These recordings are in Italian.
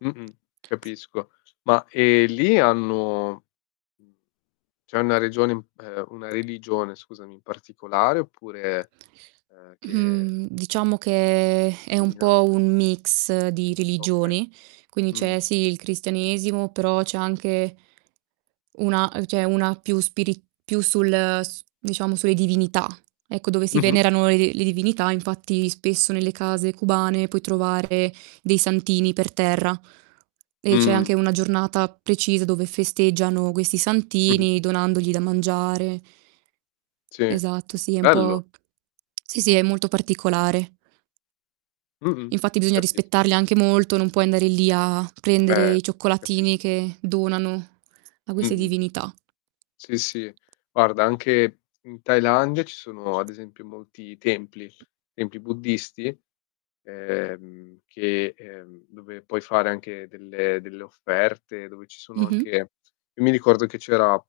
Mh-mh, capisco. Ma, ehm, lì hanno mhmm, c'è una regione ehm, una religione, scusami, in particolare oppure ehm, che Mhmm, diciamo [unintelligible] che è un po' predominante? un mix di Okay. religioni, quindi c'è, Mh. sì, il cristianesimo, però c'è anche una ehm, c'è una più spiri più sul s diciamo sulle divinità. Ecco, dove si Mh-mh. venerano, ehm, le divinità, infatti spesso nelle case cubane puoi trovare dei santini per terra e c'è Mh. anche una giornata precisa dove festeggiano questi Mh-mh. santini donandogli da mangiare. Sì, uhm, Esatto, sì è un bello. po' sì, sì, è molto particolare. Mh-mh, Infatti bisogna capis rispettarli anche molto, non puoi andare lì a prendere Eh, i cioccolatini capisco. che donano a queste Mh-mh. divinità. Sì, sì. Guarda, anche in Thailandia ci sono ad esempio molti templi templi buddisti, ehm, che ehm, dove puoi fare anche delle delle offerte, dove ci sono anche Mh-mh. io mi ricordo che c'era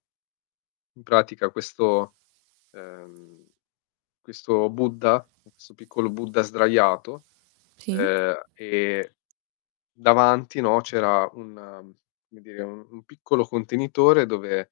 in pratica questo ehm, questo Buddha, questo piccolo Buddha sdraiato, Sì? ehm, e davanti, no, c'era una come dire, u un piccolo contenitore dove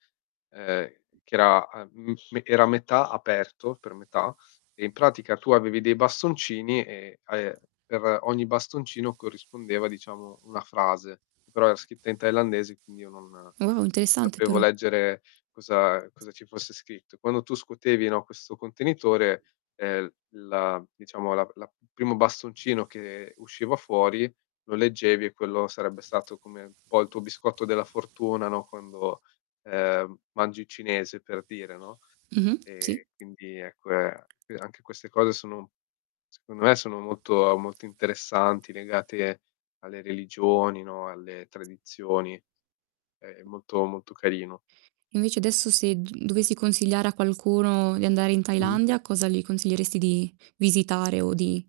ehm, che era a mhmm, me che era a metà aperto, per metà, e in pratica tu avevi dei bastoncini e, ehm, per ogni bastoncino corrispondeva diciamo una frase. Però era scritta in thailandese, quindi io non Oh, interessante, sapevo però. leggere cosa cosa ci fosse scritto. Quando tu scuotevi, no, questo contenitore, ehm, la diciamo la la primo bastoncino che usciva fuori, lo leggevi e quello sarebbe stato come un po' il tuo biscotto della fortuna, no, quando, ehm, mangi cinese, per dire, no? Mh-mh, sì? E, quindi, è que e anche queste cose sono secondo me, sono molto ehm, molto interessanti, legate alle religioni, no, alle tradizioni. È molto, molto carino. Invece adesso se g uhm, dovessi consigliare a qualcuno di andare in Mh. Thailandia, cosa gli consiglieresti di visitare o di